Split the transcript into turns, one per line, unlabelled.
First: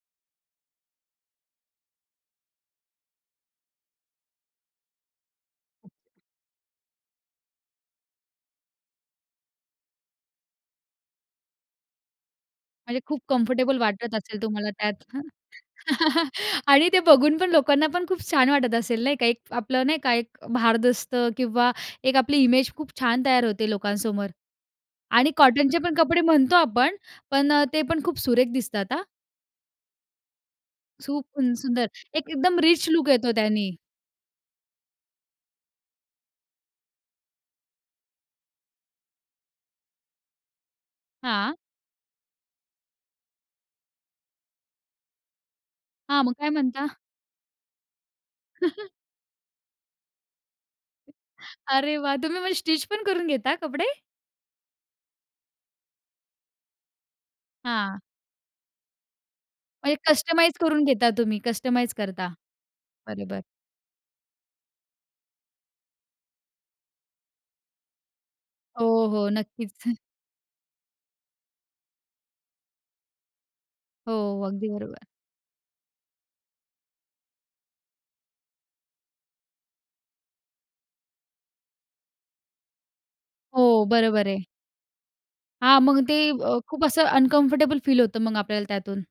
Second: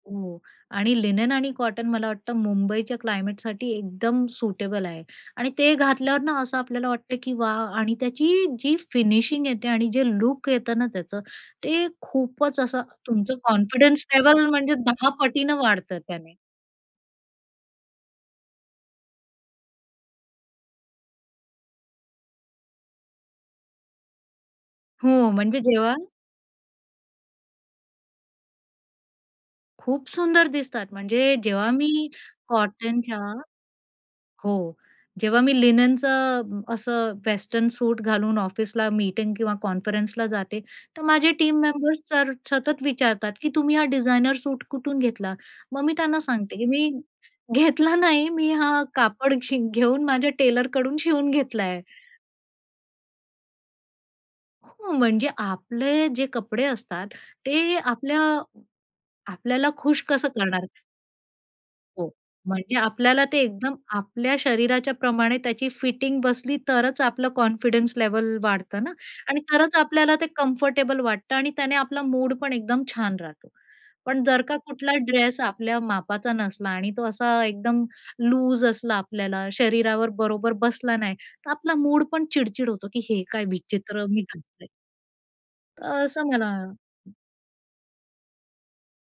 हो. आणि लिनेन आणि कॉटन मला वाटतं मुंबईच्या क्लायमेटसाठी एकदम सुटेबल आहे. आणि ते घातल्यावर ना, असं आपल्याला वाटत की वाह! आणि त्याची जी फिनिशिंग येते, आणि जे लूक येतं ना त्याचं, ते खूपच असं
म्हणजे खूप
तुमचं
कम्फर्टेबल
कॉन्फिडन्स
वाटत असेल
लेव्हल
तुम्हाला
म्हणजे
त्यात
10
ना?
पटीनं वाढतं त्याने.
आणि ते बघून पण लोकांना पण खूप छान वाटत असेल, नाही का, एक आपलं नाही का, एक भारदस्त किंवा एक आपली इमेज खूप छान तयार होते लोकांसमोर.
हो.
आणि
म्हणजे
कॉटनचे पण
जेव्हा
कपडे म्हणतो आपण, पण अ, ते पण खूप सुरेख दिसतात, हां.
खूप सुंदर दिसतात.
सुप
म्हणजे जेव्हा
सुंदर,
मी
एक एकदम रिच लूक
कॉटनच्या
येतो त्यानी.
हो, जेव्हा मी लिनेनचं असं वेस्टर्न सूट घालून ऑफिसला मीटिंग किंवा कॉन्फरन्सला जाते, तर माझे
हां.
टीम मेंबर्स सर सतत विचारतात, की "तुम्ही हा डिझाइनर सूट कुठून घेतला?" मग मी त्यांना
हां, मग काय
सांगते, की
म्हणता?
"मी घेतला नाही, मी हा, कापड शि घेऊन माझ्या टेलरकडून शिवून घेतलाय."
अरे वाह! तुम्ही मग स्टिचपण करून घेता कपडे?
हो. म्हणजे आपले जे कपडे असतात, ते
हां.
आपल्या आपल्याला
म्हणजे
खुश कसं
कस्टमाइझ
करणार?
करून घेता तुम्ही? कस्टमाइझ
हो.
करता.
म्हणजे आपल्याला ते
बरोबर.
एकदम आपल्या शरीराच्या प्रमाणे त्याची फिटिंग बसली, तरचं आपलं कॉन्फिडन्स लेव्हल वाढतं ना
हो, हो.
आणि
नक्कीच.
तरचं आपल्याला ते कम्फर्टेबल वाटतं. आणि त्याने आपला मूडपण एकदम छान राहतो. पण जर
हो.
का
अगदी
कुठला
बरोबर.
ड्रेस आपल्या मापाचा नसला आणि तो असा एकदम लूज असला आपल्याला, शरीरावर बरोबर बसला नाही, तर आपला मूडपण चिड-चिड होतो, की हे काय
हो.
विचित्र मी
बरोबर आहे.
घातलय.
हां.
तर
मग ते
असं मला
अ, खूप असं अनकम्फर्टेबल फील होतं मग आपल्याला त्यातून.